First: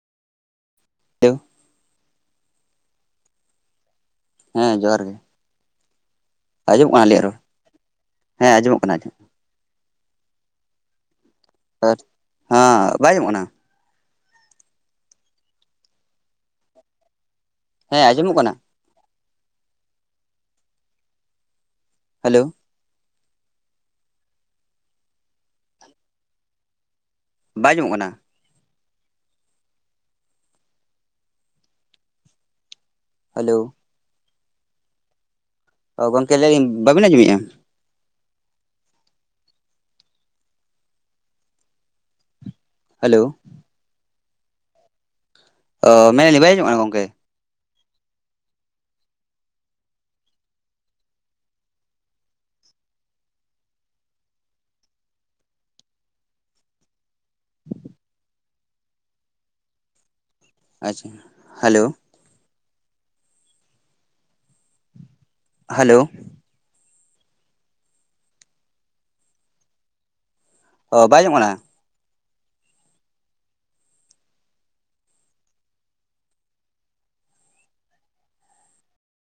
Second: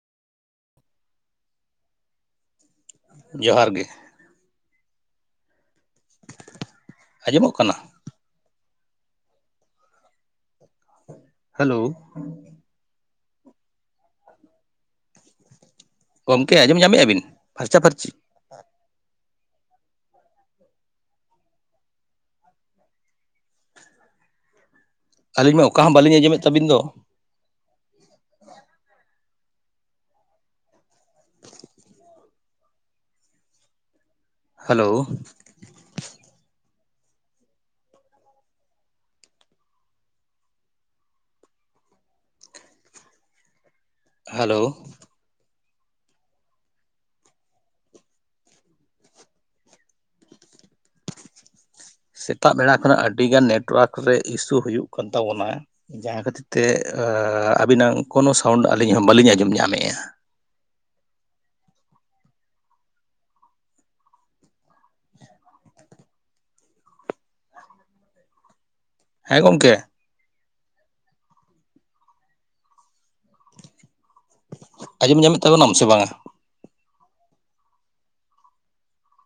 [unintelligible] ᱡᱚᱦᱟᱨ ᱜᱮ, ᱦᱮᱸ, ᱡᱚᱦᱟᱨ ᱜᱮ ᱟᱸᱡᱚᱢᱚᱜ ᱠᱟᱱᱟ ᱟᱞᱮᱭᱟᱜ ᱨᱚᱲ? ᱟᱸᱡᱚᱢᱚᱜ ᱠᱟᱱᱟ? ᱦᱮᱸ ᱟᱸᱡᱚᱢᱚᱜ ᱠᱟᱱᱟ᱾ ᱦᱮᱞᱳ ᱦᱮᱸ ᱵᱟᱭ ᱟᱡᱚᱢᱚᱜ ᱠᱟᱱᱟ? ᱜᱚᱢᱠᱮ ᱟᱸᱡᱚᱢ ᱧᱟᱢᱮᱫᱼᱟ ᱵᱤᱱ? ᱯᱷᱟᱨᱪᱟ ᱦᱮᱸ ᱯᱷᱟᱨᱪᱤ ᱟᱸᱡᱚᱢᱚᱜ ᱠᱟᱱᱟ᱾ ᱦᱮᱞᱳ ᱟᱹᱞᱤᱧ ᱢᱟ ᱚᱠᱟ ᱦᱚᱸ ᱵᱟᱹᱞᱤᱧ ᱟᱸᱡᱚᱢᱮᱫ ᱛᱟᱵᱤᱱ ᱫᱚ᱾ ᱵᱟᱭ ᱟᱡᱚᱢᱚᱜ ᱠᱟᱱᱟ, ᱦᱮᱞᱳ ᱦᱮᱞᱳ ᱚ ᱜᱚᱢᱠᱮ ᱞᱟᱹᱭ ᱫᱟᱞᱤᱧ ᱵᱟᱹᱵᱤᱱ ᱟᱸᱡᱚᱢᱮᱫᱼᱟ? ᱦᱮᱞᱳ ᱦᱮᱞᱳ ᱚ ᱢᱮᱱᱮᱫᱤᱧ ᱵᱟᱭ ᱟᱡᱚᱢᱚᱜ ᱠᱟᱱᱟ ᱜᱚᱝᱠᱮ? ᱥᱮᱛᱟᱜ ᱵᱮᱲᱟ ᱠᱷᱚᱱᱟᱜ ᱟᱹᱰᱤ ᱜᱟᱱ ᱱᱮᱴᱚᱳᱣᱟᱨᱠ ᱨᱮ ᱤᱥᱩ ᱦᱩᱭᱩᱜ ᱠᱟᱱ ᱛᱟᱵᱚᱱᱟ᱾ ᱡᱟᱦᱟᱸ ᱠᱷᱟᱹᱛᱤᱨ ᱛᱮ ᱟᱹᱵᱤᱱᱟ ᱠᱳᱱᱳ ᱥᱟᱣᱩᱱᱰ ᱟᱹᱞᱤᱧ ᱦᱚᱸ ᱵᱟᱹᱞᱤᱧ ᱟᱸᱡᱚᱢ ᱧᱟᱢᱮᱫᱼᱟ᱾ ᱟᱪᱪᱷᱟ, ᱦᱮᱞᱳ ᱦᱮᱞᱳ ᱦᱮᱸ ᱜᱚᱢᱠᱮ, ᱚ ᱵᱟᱭ ᱟᱡᱚᱧᱚᱜ ᱠᱟᱱᱟ? ᱟᱸᱡᱚᱢ ᱧᱟᱢᱮᱫ ᱛᱟᱵᱚᱱᱟᱢ ᱥᱮ ᱵᱟᱝᱼᱟ?